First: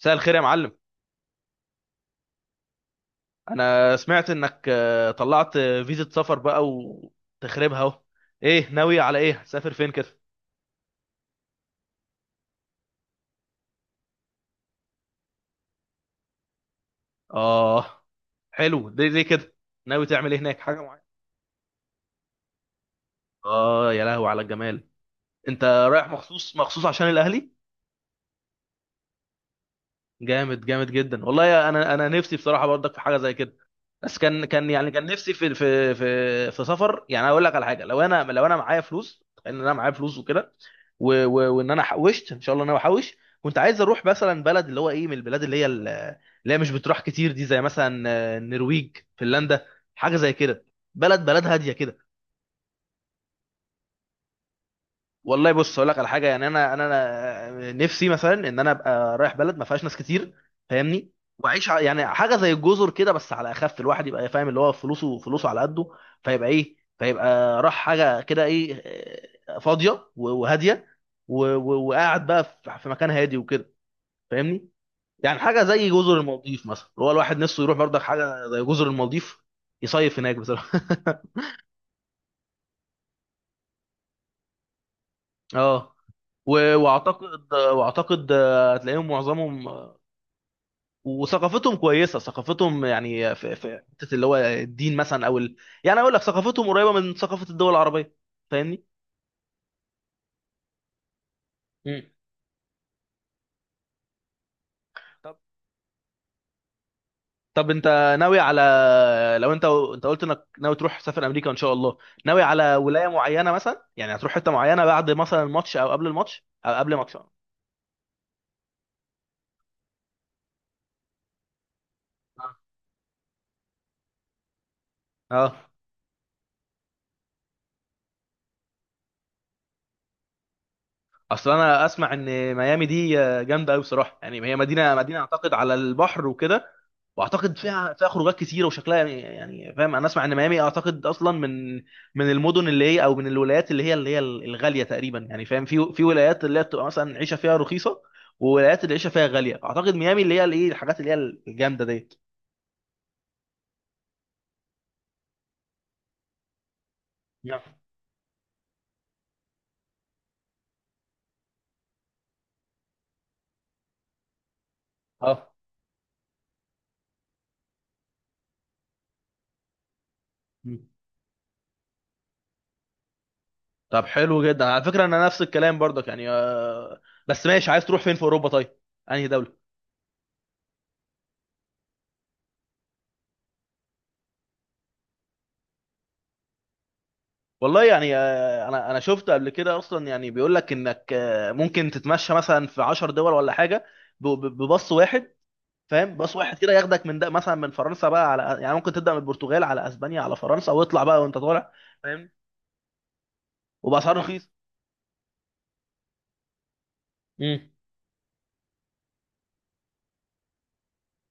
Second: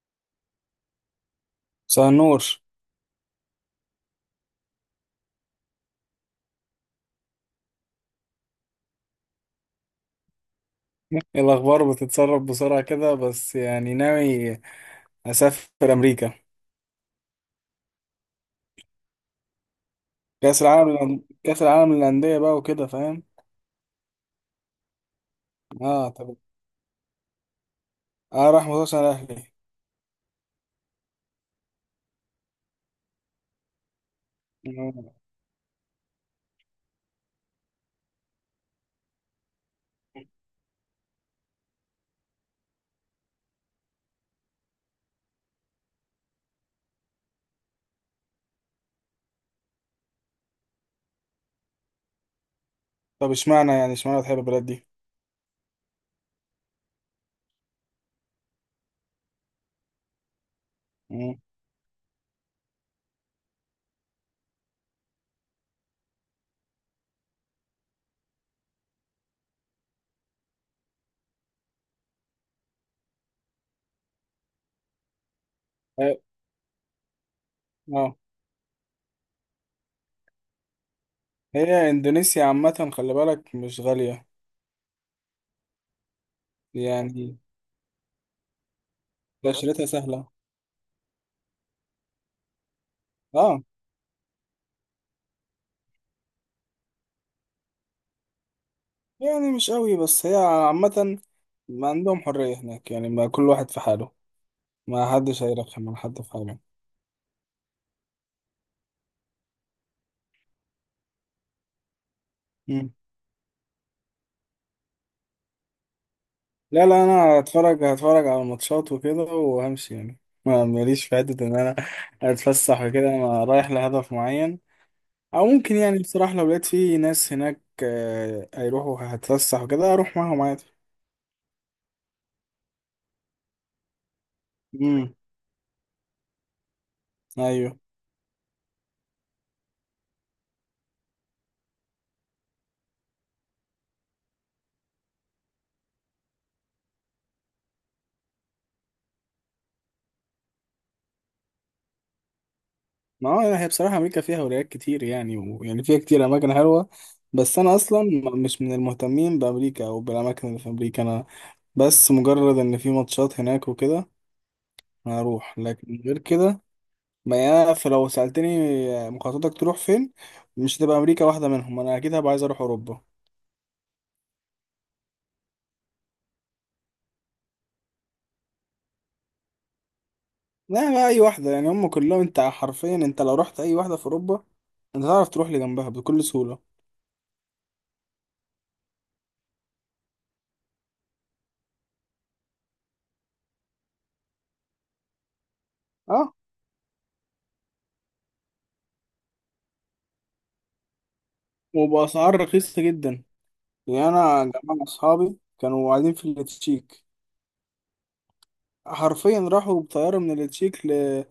مساء الخير يا معلم. مساء النور. انا سمعت انك طلعت فيزا سفر بقى وتخربها اهو. ايه، ناوي على ايه؟ سافر فين كده؟ إيه الأخبار بتتسرب بسرعة كده؟ بس يعني ناوي أسافر أمريكا. اه، حلو. ليه كده؟ ناوي تعمل ايه هناك؟ كأس حاجه العالم معينه؟ كأس العالم للأندية بقى وكده، فاهم؟ اه يا لهو على الجمال. انت رايح اه، طب. مخصوص مخصوص عشان الاهلي؟ اه، راح مخصوص على أهلي. جامد جامد جدا والله، انا نفسي بصراحه برضك في حاجه زي كده. بس كان يعني كان آه. نفسي في سفر. يعني اقول لك على حاجه، لو انا معايا فلوس، ان انا معايا فلوس وكده، وان انا حوشت ان شاء الله، إن انا بحوش. كنت عايز اروح مثلا بلد اللي هو ايه، من البلاد اللي هي مش بتروح كتير دي، زي مثلا النرويج، فنلندا، حاجه زي كده. بلد بلد هاديه كده. طب، اشمعنى بتحب البلد دي؟ والله بص اقول لك على حاجه، يعني انا، أنا نفسي مثلا ان انا ابقى رايح بلد ما فيهاش ناس كتير. فاهمني؟ مم. واعيش يعني حاجه زي الجزر كده، بس على اخف. الواحد يبقى فاهم اللي هو فلوسه فلوسه على قده، فيبقى ايه، فيبقى راح حاجه كده، ايه، فاضيه و وهاديه و- و- وقاعد بقى في مكان هادي وكده. فاهمني؟ يعني حاجه زي اه. جزر المالديف مثلا، هو الواحد نفسه يروح برضك آه. حاجه زي جزر المالديف يصيف هناك بصراحه هي إندونيسيا عامة، خلي بالك، مش غالية اه، يعني، واعتقد هتلاقيهم معظمهم تأشيرتها سهلة. وثقافتهم كويسه. ثقافتهم يعني في اه حته اللي هو الدين مثلا او ال... يعني اقول لك، ثقافتهم قريبه من ثقافه الدول العربيه. فاهمني؟ يعني، مش قوي بس هي عامة. ما مم. عندهم حرية هناك يعني، ما كل واحد في حاله. ما طب حدش هيرخم على حد في حاله. طب انت ناوي على، لو انت قلت انك ناوي تروح سفر امريكا ان شاء الله، ناوي على مم. ولايه معينه؟ مثلا يعني هتروح حته معينه بعد مثلا الماتش، او قبل الماتش، او لا، قبل لا، ماتش؟ انا اه. هتفرج على الماتشات وكده وهمشي يعني. ما ماليش في حته ان انا اتفسح وكده. انا رايح لهدف معين. او اه. ممكن يعني، بصراحه، لو لقيت في ناس هناك هيروحوا هتفسح وكده، اروح معاهم عادي. اصل انا اسمع ان ميامي دي جامده قوي بصراحه. يعني هي مدينه امم. مدينه اعتقد على البحر وكده، واعتقد ايوه. فيها خروجات كتيره وشكلها يعني، فاهم، انا اسمع ان ميامي اعتقد اصلا من من المدن اللي هي، او من الولايات اللي هي الغاليه تقريبا يعني. فاهم؟ في ولايات اللي هي بتبقى مثلا العيشه فيها رخيصه، وولايات اللي العيشه فيها غاليه. اعتقد ميامي اللي هي الايه، الحاجات اللي هي الجامده ديت. ما هو هي بصراحه امريكا فيها ولايات كتير يعني فيها كتير اماكن حلوه. بس نعم. انا اصلا مش من المهتمين بامريكا او بالاماكن اللي في امريكا. انا بس مجرد ان في ماتشات هناك وكده اه. هروح، لكن غير كده. ما يا فلو سألتني، مخططك تروح فين؟ مش مم. هتبقى أمريكا واحدة منهم. أنا أكيد هبقى عايز أروح أوروبا. طب حلو جدا. على فكره انا نفس الكلام برضك يعني بس ماشي. عايز تروح فين في اوروبا طيب؟ انهي دوله؟ لا بقى، أي واحدة يعني هم كلهم. أنت حرفيا لو رحت أي واحدة في أوروبا، أنت تعرف تروح لجنبها بكل سهولة. والله يعني انا شفت قبل كده اصلا، يعني بيقول لك انك ممكن تتمشى مثلا في 10 دول ولا حاجه بباص واحد. فاهم؟ أه. باص واحد كده ياخدك من ده مثلا، من فرنسا بقى على، يعني ممكن تبدا من البرتغال على اسبانيا على فرنسا، واطلع بقى وانت طالع. فاهم؟ وبأسعار رخيصة جدا. يعني وباسعار أنا رخيصه. جماعة أصحابي كانوا قاعدين في التشيك، امم. حرفيا راحوا بطيارة من التشيك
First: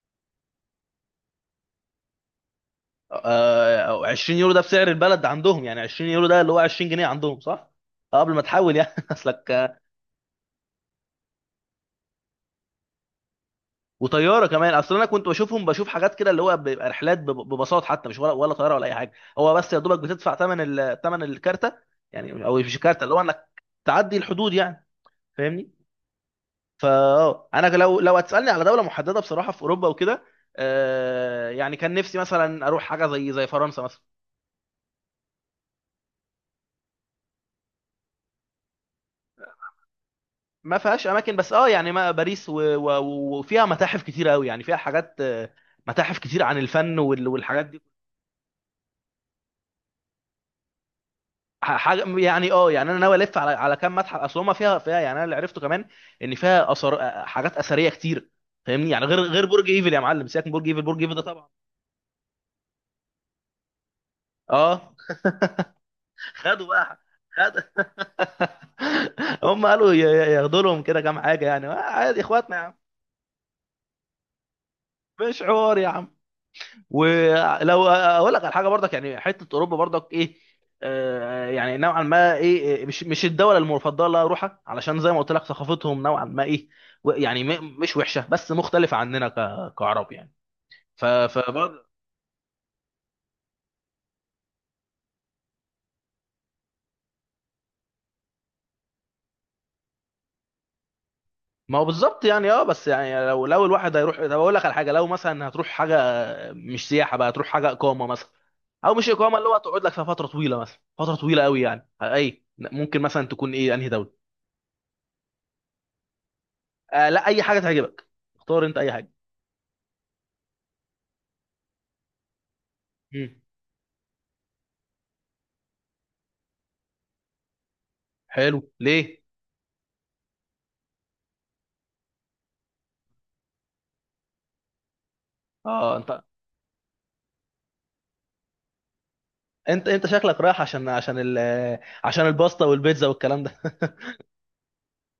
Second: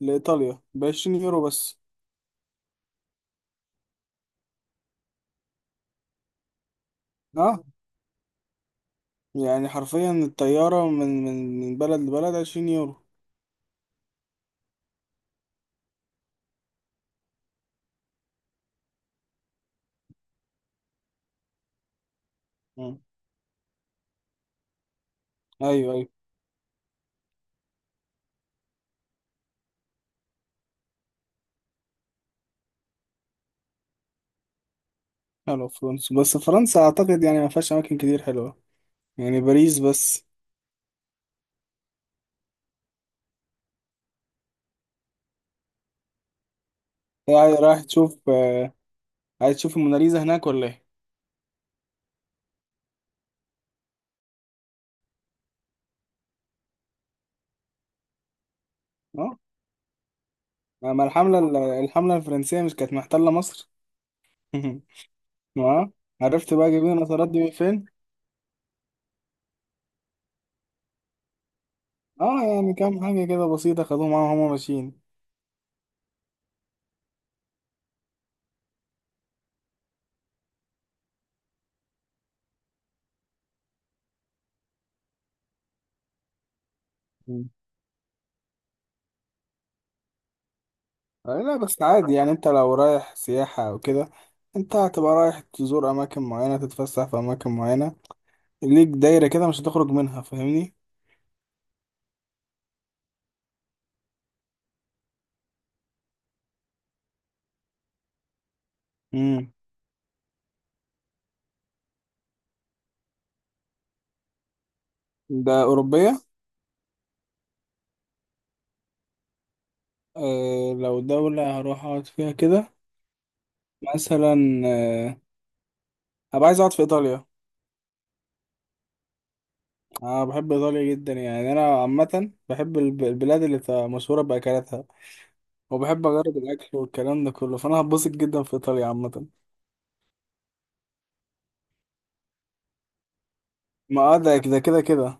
لإيطاليا بـ20 يورو بس. آه، 20 يورو ده بسعر البلد عندهم؟ يعني 20 يورو ده اللي هو 20 جنيه عندهم أه صح؟ قبل ما تحول يعني يعني، اصلك. حرفيا الطيارة من بلد لبلد 20 يورو. وطياره كمان. اصل انا كنت بشوفهم بشوف حاجات كده، اللي هو بيبقى رحلات بباصات حتى، مش ولا طياره ولا اي حاجه. هو بس يا دوبك بتدفع ثمن الكارته يعني، او مش مم. الكارته، اللي هو انك تعدي الحدود يعني. فاهمني؟ أيوه، أيوه. فا انا لو هتسالني على دوله محدده بصراحه في اوروبا وكده، آه يعني كان نفسي مثلا اروح حاجه زي فرنسا مثلا. حلو. فرنسا، بس فرنسا اعتقد يعني ما فيهاش اماكن كتير حلوه، يعني باريس بس. ما فيهاش اماكن بس، اه يعني ما باريس، و- و- وفيها متاحف كتير قوي. يعني فيها حاجات متاحف كتير عن الفن رايح والحاجات دي. رايح تشوف آه، عايز تشوف الموناليزا هناك ولا ايه؟ حاجه يعني، اه يعني انا ناوي الف على كام متحف. اصل هما فيها يعني، انا اللي عرفته كمان ان فيها اثار، حاجات اثريه كتير. فاهمني؟ يعني غير اه. غير برج ايفل يا معلم. سيبك من برج ايفل، برج ما ايفل ده طبعا. الحمله الفرنسيه مش كانت محتله مصر؟ اه. اه. عرفت خدوا بقى جايبين بقى. النصارات دي من فين؟ خد. هم قالوا ياخدوا لهم كده كام حاجه يعني عادي، اه، اخواتنا يا عم. يعني كام حاجه كده بسيطه، خدوهم معاهم وهم ماشيين. مش حوار يا عم. ولو اقول لك على حاجه برضك، يعني حته اوروبا برضك ايه، آه يعني نوعا ما ايه، إيه، مش الدوله المفضله اللي اروحها، علشان زي ما قلت لك ثقافتهم نوعا ما ايه، و يعني مم. مش وحشه بس مختلفه عننا، كعرب يعني. ف ف لا بس عادي يعني، انت لو رايح سياحه او كده، انت هتبقى رايح تزور اماكن معينه، تتفسح في اماكن معينه، ليك دايره كده مش هتخرج منها، فاهمني؟ ما هو بالظبط. يعني اه، بس يعني لو الواحد هيروح، طب اقول لك على حاجه، لو مثلا هتروح حاجه مش سياحه بقى، هتروح حاجه اقامه مثلا، او مش اقامه، اللي امم. هو تقعد لك في فتره طويله، مثلا فتره طويله قوي يعني، اي ممكن مثلا تكون ايه، انهي دوله؟ ده اوروبيه؟ آه لا، اي حاجه تعجبك. اختار انت اي حاجه. أه، لو دولة هروح أقعد فيها كده مم. مثلا، أه أبقى عايز أقعد في إيطاليا. حلو ليه؟ أنا بحب إيطاليا جدا يعني. أنا عامة بحب البلاد اللي بتبقى مشهورة بأكلاتها. اه وبحب انت، أجرب الأكل والكلام ده كله، فأنا هتبسط جدا في إيطاليا عامة. انت شكلك رايح عشان ال، عشان الباستا والبيتزا والكلام ده ما، ده كده كده كده.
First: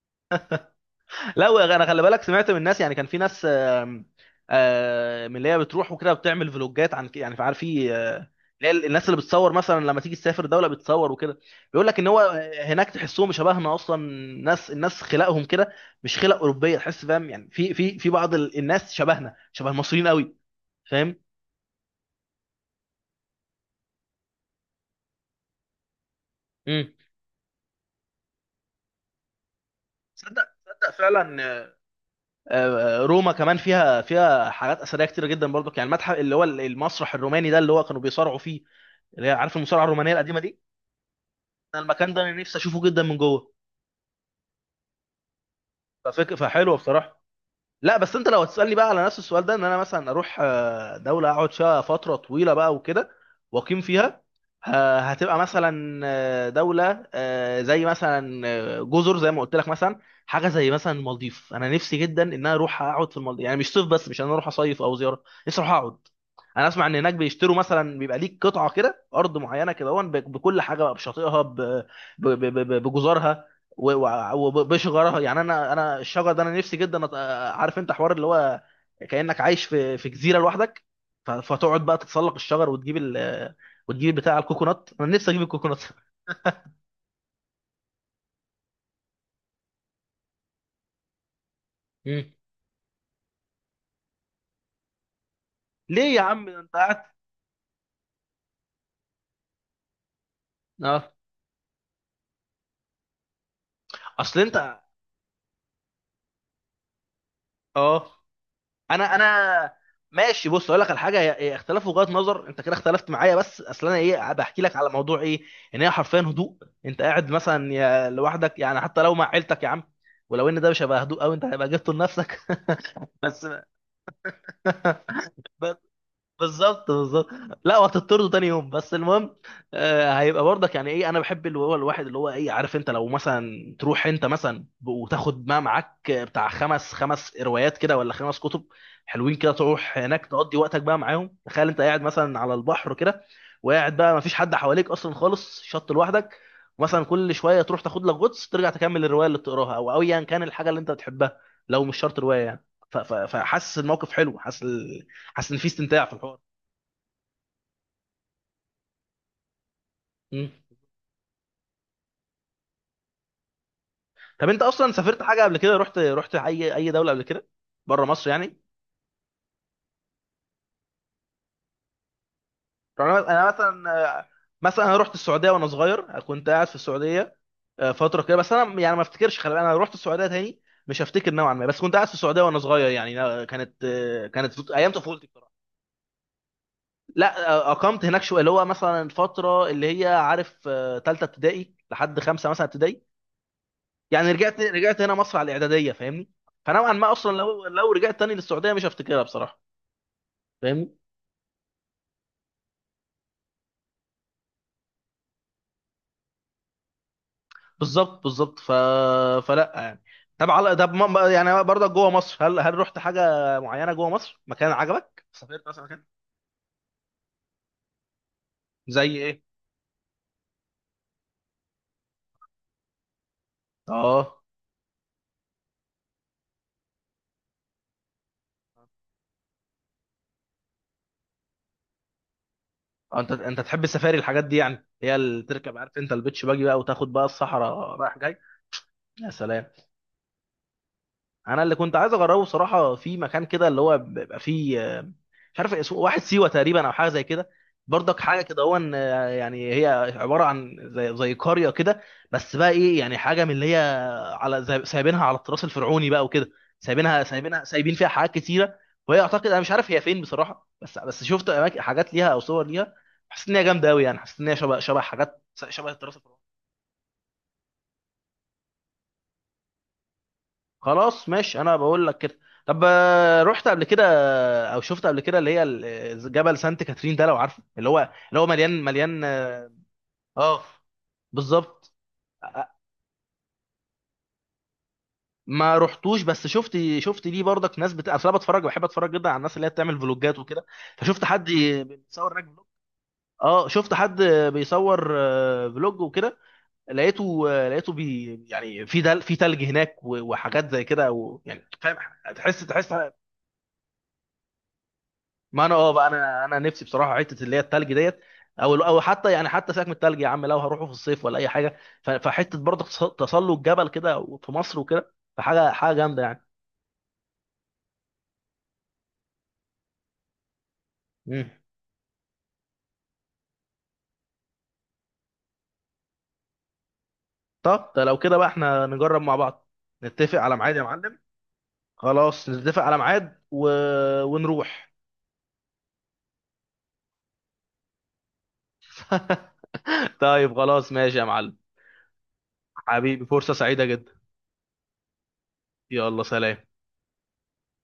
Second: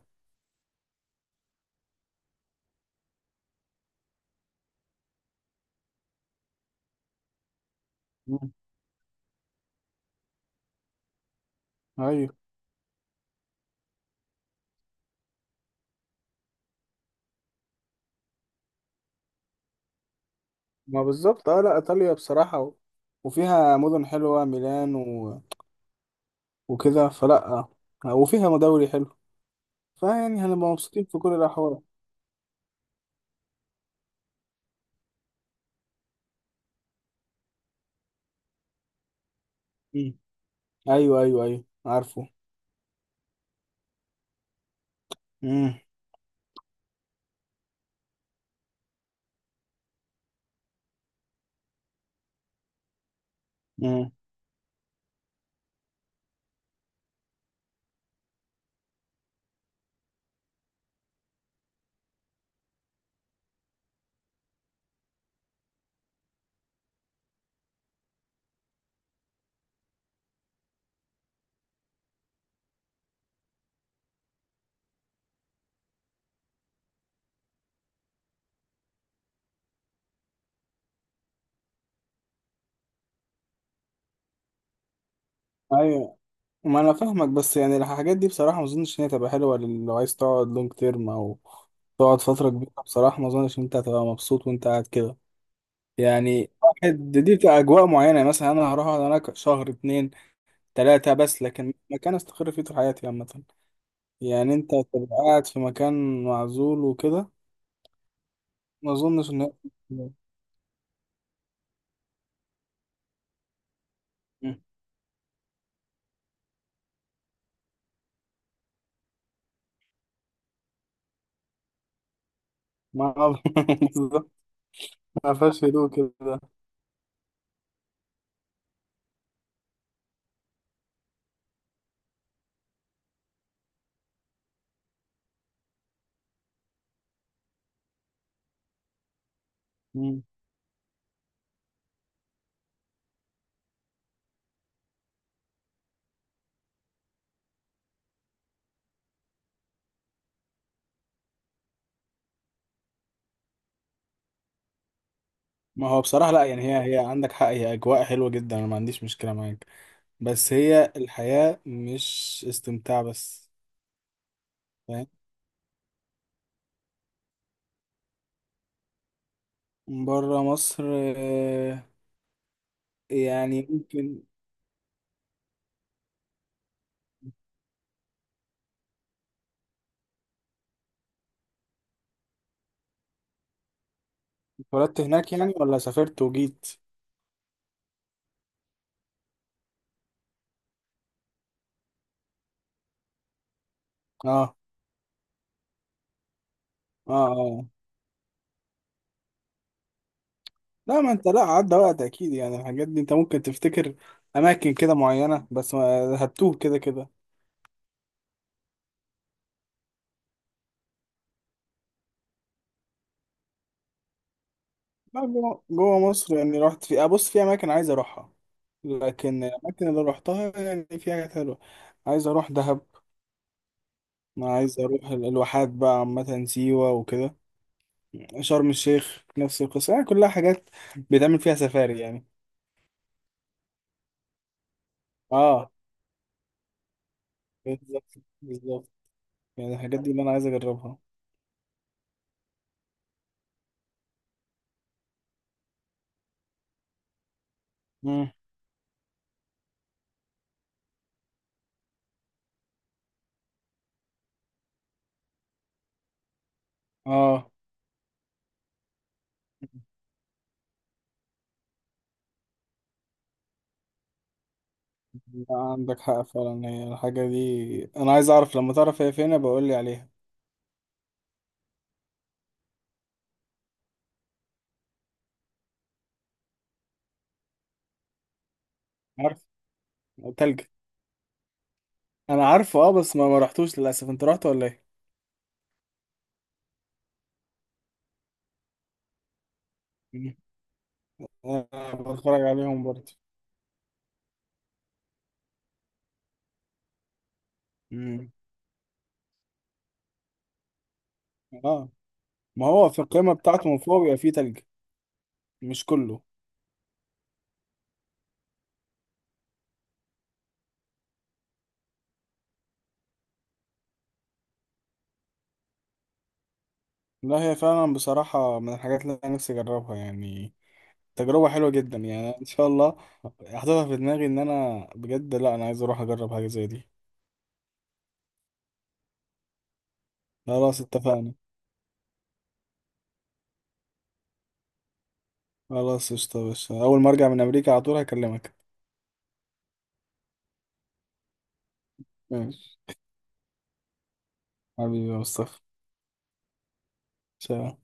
لا انا خلي بالك، سمعت من الناس. يعني كان في ناس من اللي هي بتروح وكده بتعمل فلوجات عن يعني عارف، في مم. اللي هي الناس اللي بتصور مثلا لما تيجي تسافر دوله بتصور وكده، بيقول لك ان هو أيوه. هناك تحسهم شبهنا اصلا. ناس، الناس خلقهم كده، مش خلق اوروبيه. تحس، فاهم؟ يعني في بعض الناس شبهنا، شبه المصريين قوي. ما فاهم؟ بالظبط، لأ، إيطاليا بصراحة وفيها مدن حلوة، ميلان امم. وكده، فلأ، وفيها مدوري حلو. فيعني تصدق هنبقى تصدق مبسوطين في كل فعلا. الأحوال. روما كمان فيها حاجات اثريه كتير جدا برضك. يعني المتحف اللي هو المسرح الروماني ده اللي هو كانوا بيصارعوا فيه، اللي هي عارف، المصارعه الرومانيه مم. القديمه دي. أيوه، أيوه، أيوه، انا المكان ده عارفه. انا نفسي اشوفه جدا من جوه. مم. فحلوه بصراحه. لا بس انت لو هتسالني بقى على نفس السؤال ده، ان انا مثلا اروح دوله اقعد فيها فتره طويله بقى وكده واقيم مم. فيها، هتبقى مثلا دوله زي مثلا جزر، زي ما قلت لك مثلا، حاجه زي مثلا المالديف. انا نفسي جدا ان انا اروح اقعد في المالديف، يعني مش صيف بس، مش ان انا اروح اصيف او زياره، نفسي اروح اقعد. انا اسمع ان هناك بيشتروا مثلا، بيبقى ليك قطعه كده ارض معينه كده، هون بكل حاجه بقى، بشاطئها، بجزرها، و- و- وبشجرها. يعني انا الشجر ده انا نفسي جدا عارف انت حوار اللي هو كانك عايش في جزيره لوحدك، فتقعد بقى تتسلق الشجر وتجيب ال، وتجيب بتاع الكوكونات. انا نفسي اجيب الكوكونات ايوه، ما انا فاهمك، بس يعني الحاجات دي بصراحه ما اظنش ان هي تبقى حلوه لو عايز تقعد لونج تيرم، او تقعد مم. فتره كبيره. بصراحه ما اظنش ان انت هتبقى مبسوط وانت قاعد كده. ليه يا عم؟ يعني، ده انت واحد قاعد. دي بتبقى اجواء معينه، يعني مثلا انا هروح اقعد هناك شهر، اتنين، اه، تلاته بس، لكن مكان استقر فيه طول حياتي عامه. اصل يعني انت انت. تبقى قاعد في مكان معزول وكده. اه ما انا اظنش ان هي-. انا ماشي. بص اقول لك على حاجه، هي اختلاف وجهات نظر. انت كده اختلفت معايا، بس اصل انا ايه، بحكي لك على موضوع ايه، ان هي حرفيا هدوء. انت قاعد مثلا يا لوحدك، يعني حتى لو مع عيلتك يا عم، ولو ان ده مش هيبقى هدوء قوي، انت هيبقى جبته لنفسك ما بس. بالظبط، ما فيهاش هدوء كده. بالظبط، بالظبط. لا وهتطرده تاني يوم، بس المهم، آه هيبقى برضك يعني ايه. انا بحب اللي هو الواحد اللي هو ايه، عارف انت، لو مثلا تروح انت مثلا وتاخد ما معاك بتاع خمس روايات كده ولا خمس كتب حلوين كده، تروح مم. هناك تقضي وقتك بقى معاهم. تخيل انت قاعد مثلا على البحر كده، وقاعد بقى ما فيش حد حواليك اصلا خالص، شط لوحدك، مثلا كل شويه تروح تاخد لك غطس، ترجع تكمل الروايه اللي بتقراها، او ايا كان الحاجه اللي انت بتحبها، لو مش شرط روايه يعني. فحاسس الموقف حلو. حاسس، حاسس ان في ما هو استمتاع في بصراحه الحوار. لا، يعني هي عندك حق، هي اجواء حلوه جدا، انا ما عنديش مشكله معاك، مم. بس هي الحياة مش استمتاع بس. طب انت اصلا فاهم. سافرت حاجه قبل كده؟ رحت اي دوله قبل كده بره مصر يعني؟ بره مصر. آه، يعني انا، يعني ممكن. مثلا، مثلا انا رحت السعوديه وانا صغير. كنت قاعد في السعوديه فتره كده، بس انا يعني ما افتكرش، خلي بالك، انا رحت السعوديه تاني مش هفتكر نوعا ما، بس كنت قاعد في السعوديه وانا صغير. يعني أنا كانت كانت ايام اتولدت طفولتي هناك بصراحه. يعني ولا سافرت وجيت؟ لا اقمت هناك شويه، اللي هو مثلا الفتره اللي هي عارف، ثالثه ابتدائي لحد خمسه مثلا ابتدائي. يعني اه، رجعت هنا مصر على الاعداديه. فاهمني؟ فنوعا ما اه، اصلا لو اه. رجعت تاني للسعوديه مش هفتكرها بصراحه. فاهمني؟ لا، ما انت، لا عدى وقت اكيد يعني، الحاجات دي انت ممكن تفتكر اماكن كده معينة، بس هتوه كده كده. بالظبط، بالظبط فلا يعني. طب على، طب ما-، يعني برضك جوه مصر، هل رحت حاجه معينه جوه مصر؟ مكان عجبك لا، جوه سافرت مثلا؟ جوه مكان مصر يعني، رحت في، ابص، في اماكن عايز اروحها. زي ايه؟ لكن الاماكن اللي روحتها يعني، في حاجات حلوة. عايز اروح دهب. اه. ما عايز اروح الواحات بقى عامة، سيوة وكده. شرم الشيخ نفس القصة، يعني كلها حاجات بيتعمل فيها سفاري يعني. انت تحب السفاري الحاجات دي؟ يعني هي اللي اه. تركب، عارف انت البيتش باجي بقى، وتاخد بقى الصحراء بالظبط. رايح جاي. بالظبط. يا سلام. يعني الحاجات دي اللي انا عايز اجربها. انا اللي كنت عايز اجربه بصراحه، في مكان كده اللي هو بيبقى فيه مش عارف اسمه، واحد سيوه تقريبا او حاجه زي كده. برضك مم. حاجه كده، هو إن، يعني هي عباره عن زي قريه كده، بس بقى ايه، يعني حاجه من اللي هي، على سايبينها على التراث الفرعوني بقى وكده. سايبينها اه. سايبينها سايبين فيها حاجات كتيره، وهي اعتقد انا مش عارف هي فين بصراحه، بس شفت أماكن-، حاجات ليها او صور ليها، حسيت ان هي جامده قوي. يعني حسيت ان هي شبه حاجات، لا، شبه عندك التراث حق الفرعوني. فعلا، هي الحاجة دي انا عايز اعرف، لما تعرف هي فين بقول لي عليها. خلاص، ماشي انا بقول لك كده. طب رحت قبل كده او شفت قبل كده اللي هي جبل سانت كاترين ده، لو عارفه، اللي هو، اللي هو مليان مليان. عارف. تلج. اه. بالظبط. انا آه، عارفه، اه بس ما رحتوش للاسف، انت رحت ولا ايه؟ ما رحتوش، بس شفت ليه برضك ناس بت... اصل انا بتفرج، بحب اتفرج جدا على الناس اللي هي بتعمل مم. فلوجات وكده، فشفت حد انا بيصور بتفرج هناك فلوج. عليهم برضه. اه، شفت حد بيصور فلوج وكده. لقيته مم. بي يعني، في دل...، في تلج هناك و وحاجات زي كده، او يعني اه. فاهم، ما تحس هو تحس في القمة بتاعته من فوق بيبقى فيه تلج. ما انا، مش اه بقى كله. انا نفسي بصراحه حته اللي هي التلج ديت، او حتى يعني، حتى سيبك من التلج يا عم، لو هروحوا في الصيف ولا اي حاجه، فحته برضه تسلق جبل كده في مصر وكده، فحاجه جامده يعني. لا، هي فعلا بصراحة من الحاجات اللي انا نفسي اجربها يعني، تجربة مم. حلوة جدا يعني، ان شاء الله. حاططها في دماغي ان انا بجد، لا انا عايز اروح اجرب حاجة زي دي. طب ده لو كده بقى احنا نجرب مع بعض، نتفق على ميعاد خلاص، يا معلم. اتفقنا. خلاص نتفق على ميعاد و... ونروح. خلاص، قشطة يا باشا، اول ما ارجع من امريكا على طول هكلمك. طيب خلاص، ماشي يا معلم. ماشي. حبيبي، فرصه سعيده جدا. حبيبي يا مصطفى. يلا، سلام. سلام.